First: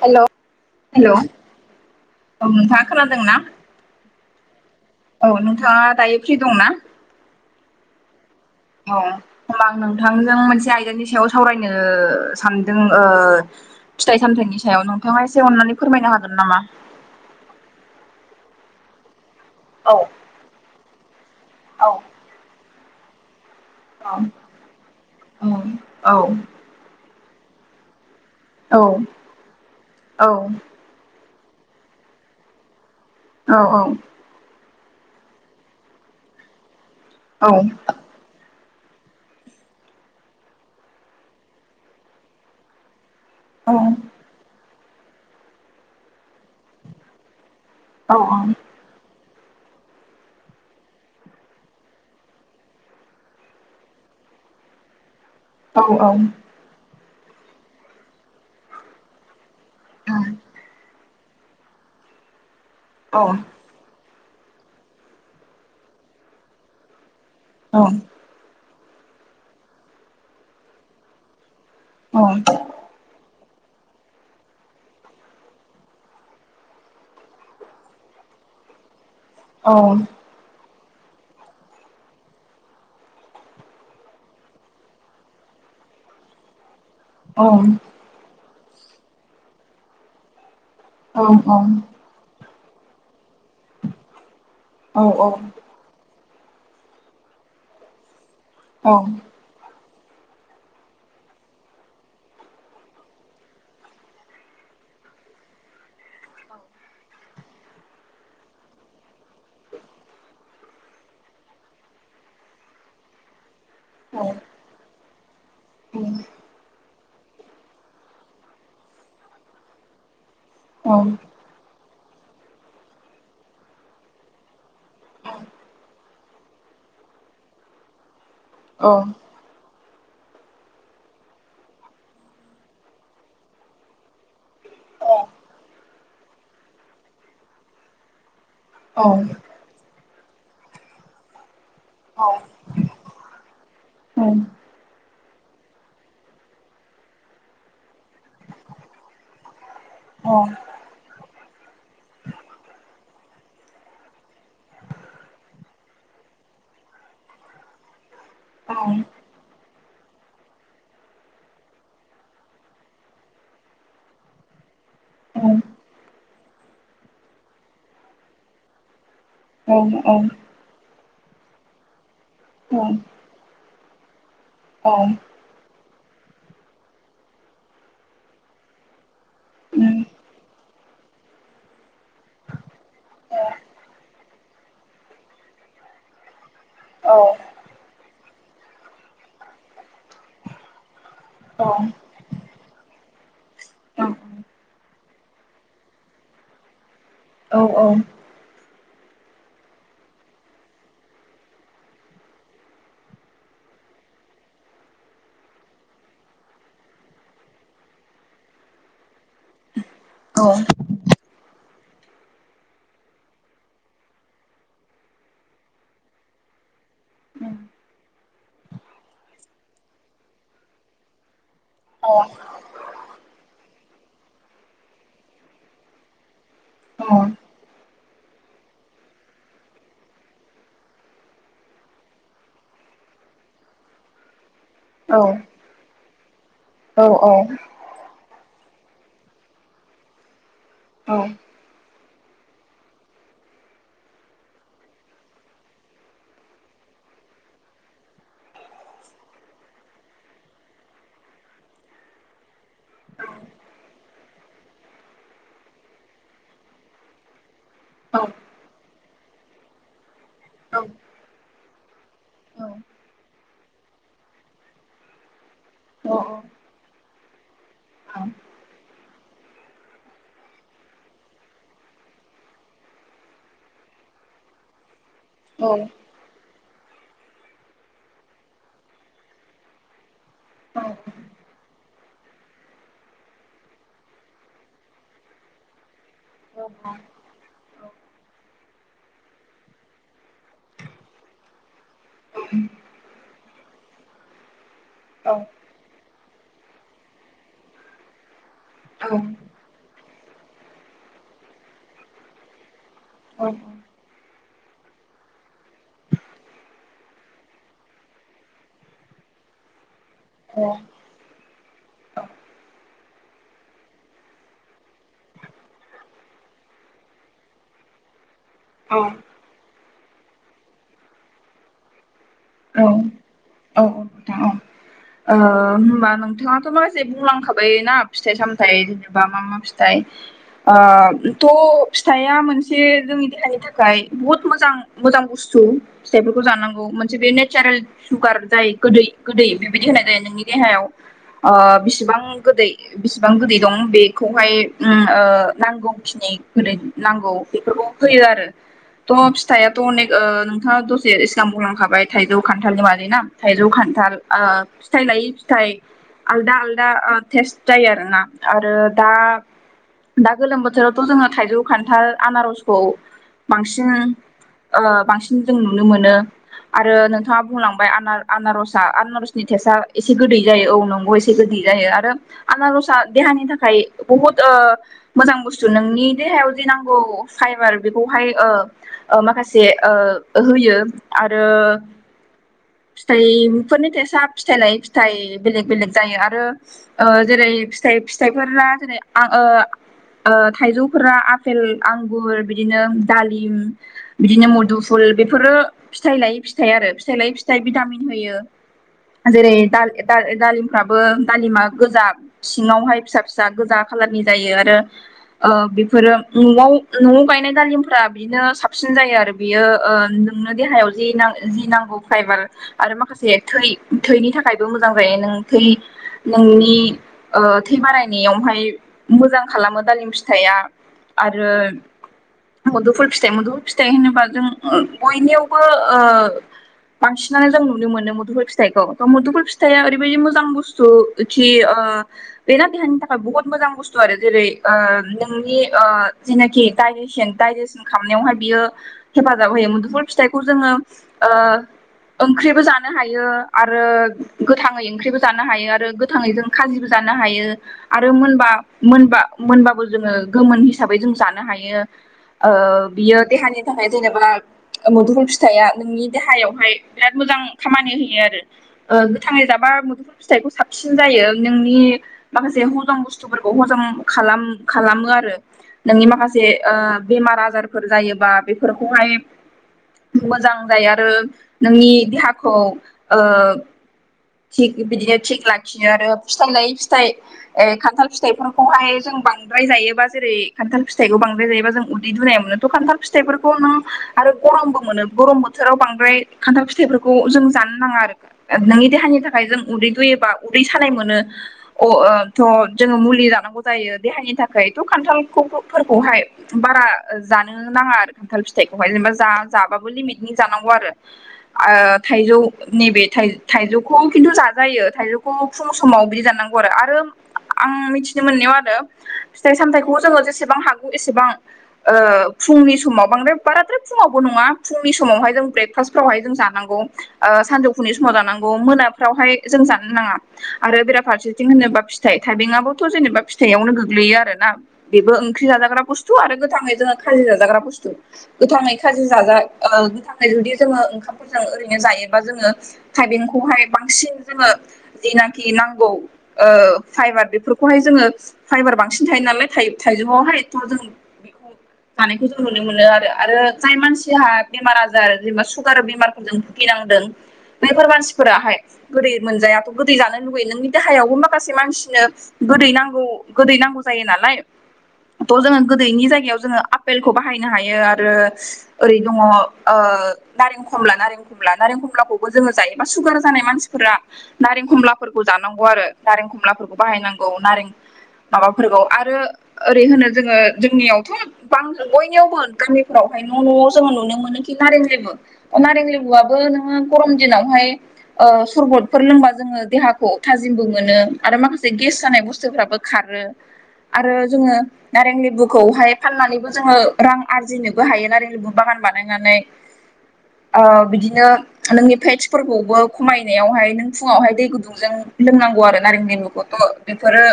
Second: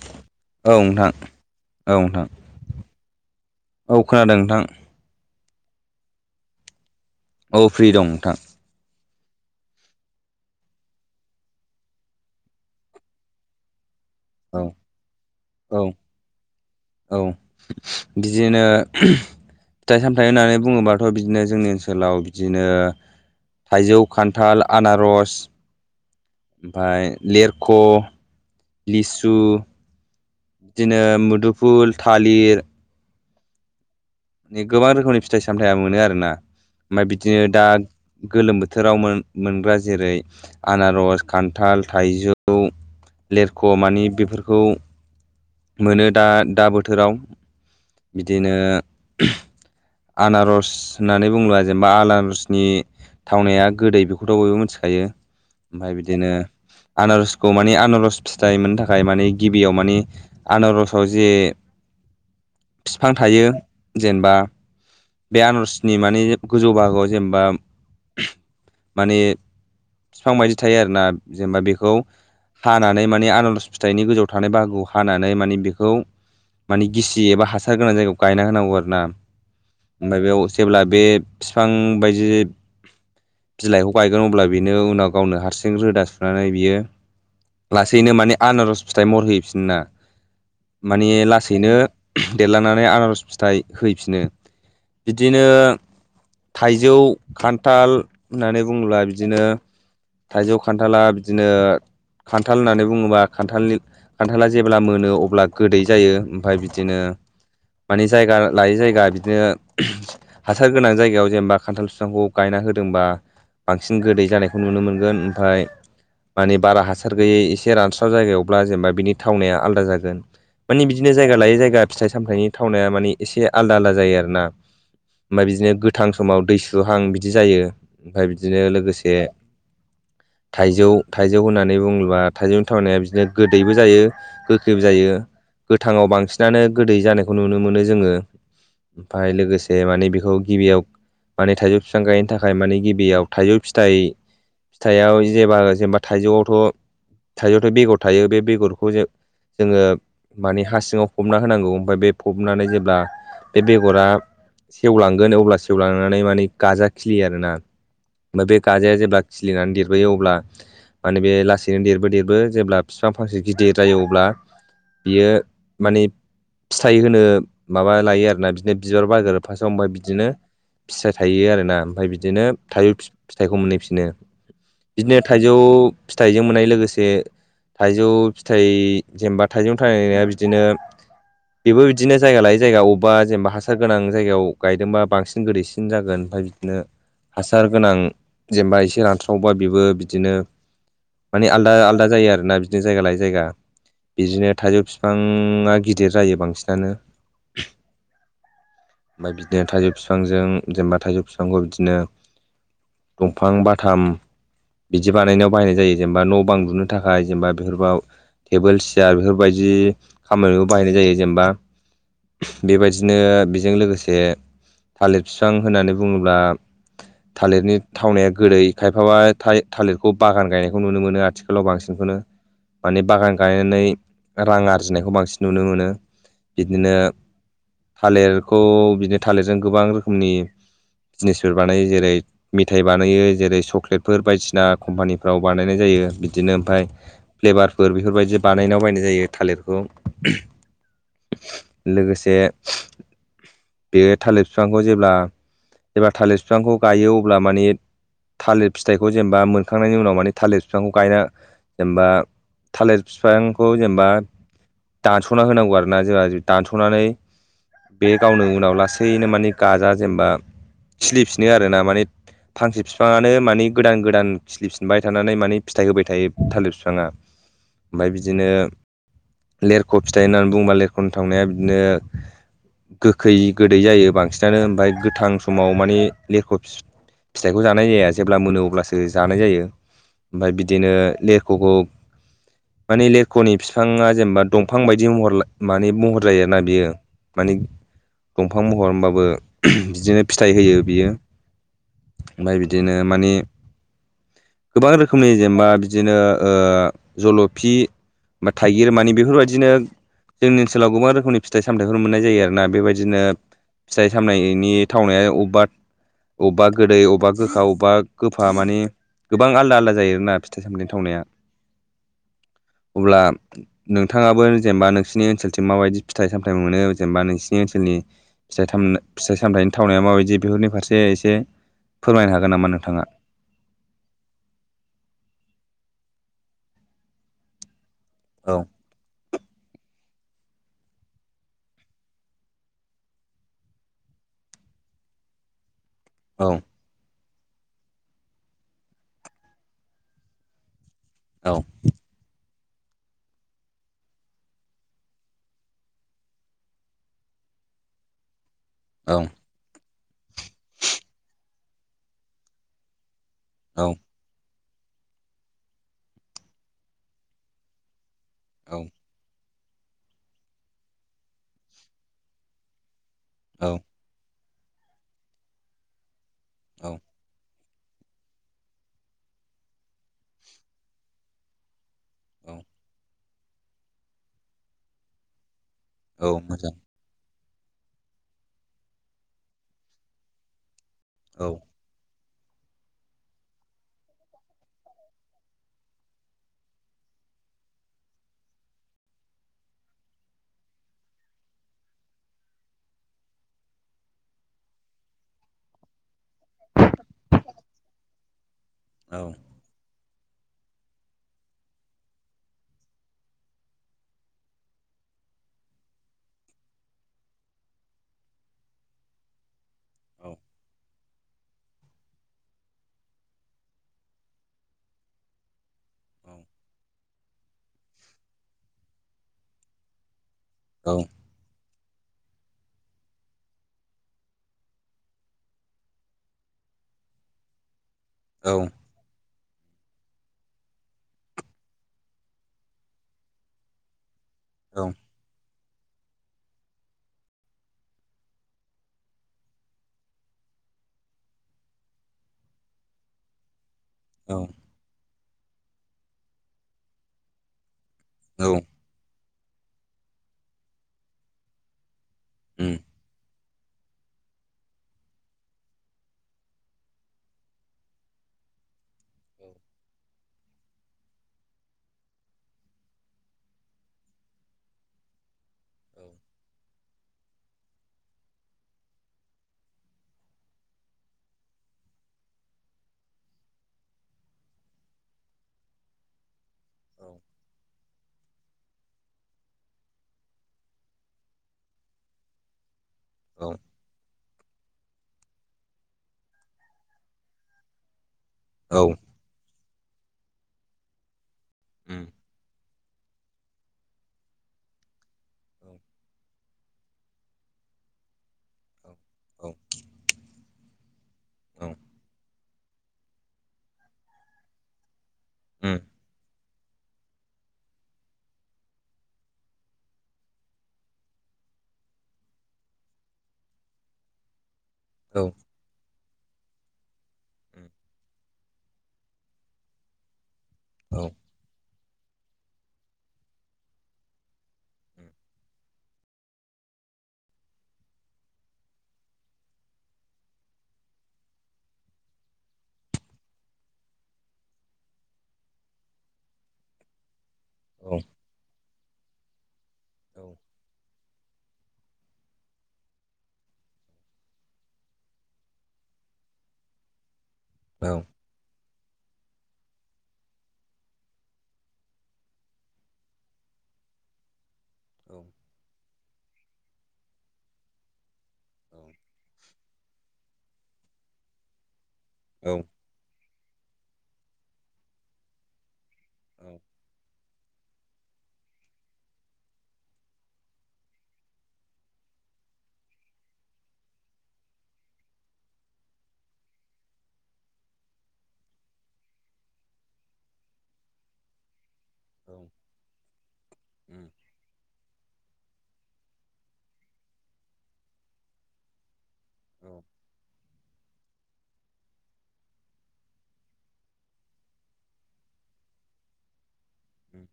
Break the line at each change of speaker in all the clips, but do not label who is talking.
हेल'
औ नोंथां औ नोंथां
नोंथाङा खोनादोंना
औ खोनादों नोंथां
औ नोंथाङा दायो फ्रि दंना
औ फ्रि दं नोंथां
औ होमबा आं नोंथांजों मोनसे आयदानि सायाव सावरायनो सानदों फिथाइ
औ
सामथायाइनि सायाव नोंथाङा एसे अननानै
औ
फोरमायनो हागोन नामा
औ बिदिनो
औ
फिथाइ सामथाइ होननानै बुङोबाथ' बिदिनो जोंनि
औ
ओनसोलाव बिदिनो थाइजौ
औ
खान्थाल आनारस
औ
ओमफ्राय लेरख' लिसु
औ
बिदिनो मुदुफुल थालिर
औ औ
गोबां रोखोमनि फिथाइ सामथायाइ मोनो आरोना ओमफ्राय बिदिनो
औ
दा
औ
गोलोम बोथोर बोथोराव मोनग्रा जेरै आनारस खान्थाल थाइजौ
औ
लेरख' मानि बेफोरखौ मोनो दा दा बोथोराव बिदिनो आनारस होननानै बुङोबा जेनेबा आनारसनि थावनाया गोदै बेखौथ' बयबो मिथिखायो ओमफ्राय बिदिनो आनारसखौ माने आनारस फिथाइ मोननो थाखाय मानि गिबियाव माने आनारसआव जे बिफां थायो जेनेबा बे आनारसनि माने गोजौ बागोआव जेनेबा माने बिफां बायदि थायो आरोना जेनेबा बे खौ हानानै माने आनारस फिथाइनि गोजौआव थानाय बाहागोआव हानानै माने बेखौ मानि गिसि एबा हासार गोनां जायगायाव गायना होनांगौ आरो ना ओमफ्राय बेयाव जेब्ला बे बिफां बायदि बिलाइखौ गायगोन अब्ला बेनो उनाव गावनो हारसिं रोदा सुनानै बियो लासैनो माने आनारस फिथाइ मरहैफिनना माने लासैनो देरलांनानै आनारस फिथाइ होफि बिदिनो थाइजौ खान्थाल होननानै बुङोब्ला बिदिनो थाइजौ खान्थाला बिदिनो खान्थाल होननानै बुङोबा खान्थालनि खान्थाला जेब्ला मोनो अब्ला गोदै जायो ओमफ्राय बिदिनो मानि जायगा लायै जायगा बिदिनो हासार गोनां जायगायाव जेनेबा खान्थाल बिफांखौ गायना होदोंबा बांसिन गोदै जानायखौ नुनो मोनगोन ओमफ्राय मानि बारा हासार गैयै एसे रानस्राव जायगायावब्ला जेनेबा बिनि थावनाया आलादा जागोन मानिे बिदिनो जायगा लायै जायगा फिथाइ सामथाइनि थावनाया मानानि एसे आलदा आलदा जायो आरो आरोना ओमफ्राय बिदिनो गोथां समाव दै सुहां बिदि जायो ओमफ्राय बिदिनो लोगोसे
[unintelligible]
थाइजौ थाइजौ होननानै बुङोब्ला थाइजौनि थावनाया बिदिनो गोदैबो जायो गोखैबो जायो गोथाङाव बांसिनानो गोदै जानायखौ नुनो मोनो जोङो ओमफ्राय लोगोसे माने बेखौ गिबियाव माने थाइजौ बिफां गायनो
औ
थाखाय माने गिबियाव थाइजौ बि
औ
फिथाइयाव जेबा जेनेबा थाइजौआवथ' थाइजौआवथ' बेगर थायो बे बेगरखौ जोङो
ओ
माने हा सिंङाव फबना होनांगौ ओमफफ्राय बे फबनानै जेब्ला बे बेगरा सेवलांगोन अब्ला सेवलांनानै माने गाजा ख्लियो आरोना। ओमफ्राय बे गाजाया जेब्ला खिलिनानै देरबोयो अब्ला माने बे लासैनो देरबो देरबो जेब्ला बिफां फांसे गिदिर जायो अब्ला बियो माने फिथाइ होनो माबा लायो आरो। बिदिनो बिबार बायोरोब फासआव ओमफफ्राय बिदिनो फिथाइ थायो आरोना ओमफ्राय बिद बिदिनो थाइजौ फिथाइखौ मोनहैफिनो बिदिनो थाइजौ फिथाइजों मोननाय लोगोसे थाइजौ फिथाइ जेनेबा थाइजौ थनाया बिदिनो बेबो बिदिनो जायगा लायोै जायगा अब बा जेनेबा हासार गोनां जायगायाव गायदोंबा बांसिन गोदैसिन जागोन ओमफ्राय बिदिनो हासार गोनां जेनेबा एसे रानथ्रावबा बेबो बिदिनो माने आलदा आलादा जायो आरोना बिदिनो जायगा लायै जायगा। बिदिनो थाइजौ बिफांङा गिदिर जायो बांसिनानो।
औ औ।
ओमफाय बिदिनो थाइजौ बिफांजों जेनेबा थाइजौ बिफांखौ बिदिनो दंफां बाथाम बिदि बानायनायाव बाहायनाय जायो जेनेबा न' बांदुनो थाखाय जेनेबा बेफोरबाव टेबोल सियार बेफोरबायदि खामानियावबो बाहायनाय जायो जेनेबा बेबायदिनो बेजों लोगोसे थालिर बिफां होननानै बुंङोब्ला थालिरनि थावनाया गोदै खायफाबा थालिरखौ बागान गायनायखौ नुनो मोनो आथि खालाव बांसिनखौनो माने बागान गायनानै रां आरजिनायखौ बांसिन नुनो मोनो बिदिनो थालिरखौ बिदिनो थालिरजों गोबां रोखोमनि बिजनेसफोर बानायो जेरै मेथाइ बानायो जेरै सक्लेटफोर बायदिसि जा कम्पानिफ्राव बानायनाय जायो बिदिनो ओमफ्राय फ्लेभारफोर बेफोरबायदि बानायनायाव बायनाय जायो थालिरखौ।
औ।
लोगोसे बे थालिर बिफांखौ जेब्ला एबा थालिर बिफांखौ गायो अब्ला माने थालिर फिथाइखौ जेनेबा मोनखांनायनि उनाव माने थालिर बिफांखौ गायना जेनेबा थालिर बिफांखौ जेनेबा दानस'ना होनांगौ आरो ना जोंहा दानस'नानै बे गावनो उनाव लासैनो मानि गाजा जेनेबा खिलिफिनो आरो ना माने फांसे बिफांङानो माने गोदान गोदान खिलिफिनबाय थानानै माने फिथाइ होबाय थायो थालिर बिफाङा। ओमफ्राय बिदिनो लेरख' फिथाइ होननानै बुंङोबा लेरख'नो थांनाया बिदिनो गोखै, गोदै जायो बांसिनानो ओमफफ्राय गोथां समाव माने लेरख' फिथाइखौ जानाय जाया जेब्ला मोनो अब्लासो जानाय जायो। ओमफाय बिदिनो लेरख'खौ माने लेरख'नि बिफाङा जेनेबा दंफां बायदि महर माने महर [unintelligible] बियो माने दंफां महरबाबो बिदिनो फिथाइ होयो बियो। ओमफाय बिदिनो मानि गोबां रोखोमनि जेनेबा बिदिनो ओ जल'फि बा थाइगिर मानि बेफोरबायदिनो जोंनि ओनसोलाव गोबां रोखोमनि फिथाइ सामथथायफोर मोननाय जायो आरोना बेबायदिनो फिथाइ सामनायनि थावनाया अबबा अबबा गोदै अबेबा गोखा अबेबा गोफा माने गोबां आलदा आलदा जायो ना फिथाइ सामथाइ थावनाया। अब्ला नोंथाङाबो जेनेबा नोंसिनि ओनसोलथिं माबायदि फिथाइ सामथाइ थाइ मोनो औ जेनेबा नोंसिनि ओनसोलनि फिथाइ जायनो फिथाइ सामथाइ थावनाया माबायदि बेफोरनि फारसे एसे फोरमायनो हागोन नामा
औ
नोंथाङा
औ औ नोंथां औ ओ होनबा नों नोंथाङाथ माखासे बुंलांखाबाय ना फिथाइ
औ
सामथाइ जेनेबा मा मा फिथाइ ओ थ फिथाया मोनसे जोंनि देहानि थाखाय बुहुत मोजां मोजां बुस्थु फिथाइफोरखौ
औ
जानांगौ मोनसे बे नेचारेल सुगार जाय गोदै गोदै बेबायदि होनाय जायो नोंनि देहायाव
औ
ओ बिसिबां गोदै बिसिबां गोदै दं बेखौहाय ओं ओ नांगौखिनि गोदै नांगौ बेफोर फैयो आरो
औ
थ फिथायाथ अनेक ओ नोंथाङा दसे सिगां बुंलांखाबाय थाइजौ खान्थालनि मानि ना थाइजौ
औ
खान्थाल ओ फिथाइ लायै फिथाइ आलदा आलदा टेस्ट जायो आरोना आरो दा दा गोलोम बोथोरावथ जोङो थाइजौ खान्थाल आनारसखौ
औ
बांसिनो ओ बांसिन जों नुनो मोनो आरो
औ
नोंथाङा बुंलां ओमफाय आनार आनारसया आनारसनि टेस्टआ एसे गोदै जायो औ नंगौ एसे गोदै जायो आ
औ
आनारसा देहानि थाखाय बुहुद ओ मोजां बुस्थ थु नोंनि
औ
देहायाव जे
मोजां
नांगौ फाइबार बेखौहाय ओ ओ माखासे ओ होयो आरो
औ
फिथाइफोरनि टेस्टया फिथाइ लायै फिथाइ बेलेग बेलेग जायो आरो ओ जेरै फिथाइ फिथाइफोराना जेरै आं ओ ओ थाइजौफोरा आफपेल आंगुर बिदिनो दालिम बिदिनो मुदुफुल बेफोरो फिथाइ लायै फिथाइ आरो फिथाइ लायै फि थाय भिटामिन होयो
औ
जेरै दा दाल दालिमफ्राबो दालिमा गोजा सिङावहाय फिसा फिसा गोजा खालारनि जायो आरो ओ बेफोरो नआव नआव गायनाय दालिमफोरा बिदिनो साबसिन जायो आरो बियो ओ
औ
नोंनो देहायाव जि नां जि नांगौ फाइबार आरो माखासे थै थैनि थाखायबो मोजां जायो नों थै नोंनि ओ थै बारायनायावहाय मोजां खालामो दालिम फिथाइया
औ
आरो मुदुफुल फिथाइ मुदुफुल फिथाइ होनोबा जों ओ बयनियावबो ओ बांसिनानो जों नुनो मोनो मुदुफुल
औ
फिथाइखौ मुदुफुल फिथ फिथाइआ ओरैबायदि मोजां बुस्थु खि ओ बेना देहानि थाखाय बहुत मोजां बुस्थु आरो जेरै ओ नोंनि ओ जेनाखि डाइजेसन डाइजेसन खालामनायावहाय बियो हेफाजाब होयो मुदुफुल फिथाइखौ जोङो ओ ओंख्रिबो जानो हायो आरो
औ
गोथाङै ओंख्रिबो जानो हायो आरो गोथाङै जों खाजिबो जानो हायो आरो मोनबा मोनबा मोनबाबो जोङो गोमोन हिसाबै जों जानो हायो ओ
उम
बियो देहानि थाखाय जेनेबा मुदुफुल फिथाइआ नोंनि देहायावहाय बिराद मोजां खामानि होयो आरो ओ
औ
गोथाङै जाबा मोदुफुल फिथाइखौ साबसिन जायो नोंनि नि माखासे हजम बुस्थुफोरखौ हजम खालाम खालामो आरो नोंनि माखासे ओ बेमार आजारफोर जायोबा बेफोरखौहाय मोजां जायो आरो नोंनि देहाखौ ओ थि बिदिनो थिग लाखियो आरो फिथाइ लायै फिथाइ ए खान्थाल फि फिथाइफोरखौहाय जों बांद्राय जायोबा जेरै खान्थाल फिथाइखौ बांद्राय जायोबा जों उदै दुनाय मोनोथ खान्थाल
औ
फिथाइफोरखौ नों आरो गरमबो मोनो गरम बोथोराव बांद्राय खान्थाल फिथाइफोरखौ जों जानो नाङा आरो
औ
नोंनि देहानि थाखाय जों उदै दुयोबा उदै सानाय मोनो अ
उम औ
ओक्षथ जोङो मुलि जानांगौ जायो देहानि थाखायथ खान्थालखौ फोरखौहाय बारा जानो ना नाङा आरो खान्थाल फिथाइखौहाय जेनेबा जा
औ
जाबाबो लिमि नि जानांगौ आरो
औ
ओ थाइजौ नैबे थाय थाइजौ खौ खिन्थु जाजायो थाइजौखौ फुं
उम
समाव बिदि जाननांगौ आरो आरो आं मिथिनो मोननायाव आरो फिथाइ सामथायाइखौ जोङो जेसेबां हागौ एसेबां ओ फुंनि समाव बांद्राय बाराद्राय फुङावबो नङा फुंनि
औ
समावहाय जों ब्रेकफास्टफ्रावहाय जों जानांगौ ओ सानजौफुनि समाव जानांगौ मोनाफ्रावहाय जों जानो नाङा आरो
औ
बेराफारसेथिं होनोबा फिथाइ थाइबेंआथ' जेनेबा फिथाइयावनो गोग्लैयो आरो ना बेबो ओंख्रि जाजाग्रा बुस्थु आरो गोथाङै जों खाजि जाजाग्रा बुस्थु गोथांयै खाजि जाजा ओ गोथांयै जुदि जोङो ओंखामफोरजों ओरोयनो जाजा हायोबा जोङो थायबें खौहाय बांसिन जोङो सिनाखि नांगौ ओ [unintelligible] बेफोरखौहाय जोङो फाइबार बांसिन थायो नालाय थाइजौआवहायथ' जों बेखौ थानायखौ जों नुनो मोनो आरो आरो जाय मानसिहा बेमार आजार जेनेबा सुगार बेमारफोर जों भुगिनांदों बेफोर
औ
मानसि फोराहाय गोदै मोनजायाथ' गोदै जानो लुुबैयो नोंनि देहायावबो माखासे मानसिनो गोदै नांगौ गोदै नांगौ जायो नालाय थ' जोङो गोदोनि जायगायाव जोङो आपेलखौ बाहायनो हायो आरो ओरै दं ओ नारें खमला नारें खमला नारें खमलाखौबो जो
औ
जायो बा सुगार जानाय मानसिफोरा नारें खमलाफोरखौ जानांगौ आरो नारें खमलाफोरखौ बाहायनांगौ नारें माबाफोरखौ आरो ओरै होनो जोङो जोंनियावथ' बां बयनियावबो गामिफोराव न' न'आव जोङो नुनो मोनो खि नारें लेबु नारें लेबुआबो नोङो गरम दिनावहाय ओ सरबतफोर लोंबा जोङो देहाखौ थाजिमबो मोनो आरो माखासे गेस जानाय बुस्थुफ्राबो खारो आरो जोङो नारें लेबुखौहाय फाननानैबो जोङो रां आरजिनोबो हायो नारें लेबु बागान बा नानै बिदिनो नोंनिफ्राय फोरखौबो खमायनायावहाय नों फुङावहाय दै गुदुंजों लोंनांगौ आरो नारें लेबुखौथ' बेफोरो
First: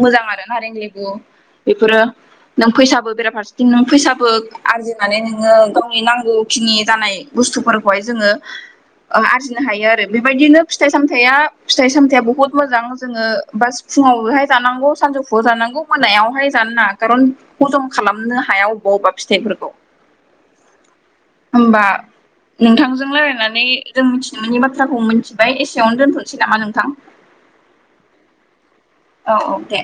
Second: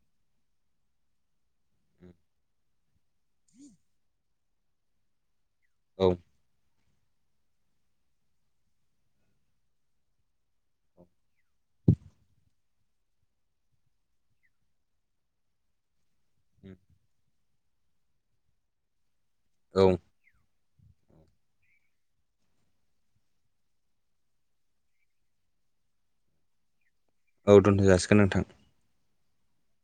मोजां आरो नारें लेबु बेफोरो नों फैसाबो बेराफारसेथिं नों फैसाबो आरजिनानै नों ङो गावनि
औ
नांगौखिनि जानाय बुस्थुफोरखौहाय जोङो आरजिनो हायो आरो बेबायदिनो फिथाइ सामथाया फि साम बुहुत मोजां जोङो बा फुङावहाय जानांगौ सानजौफुवआव जानांगौ मोनायाव जानो नाङा खारन हजम खालामनो हाया अबा अबा फिथाइफोरखौ
औ
होनबा नोंथांजों राय लायनानै जों मिथिनो मोननि बाथ्राखौ मिथिबाय एसेयावनो दोनथ'नोसै नामा नोंथां?
औ दोनथ' जाासिगोन नोंथां
अके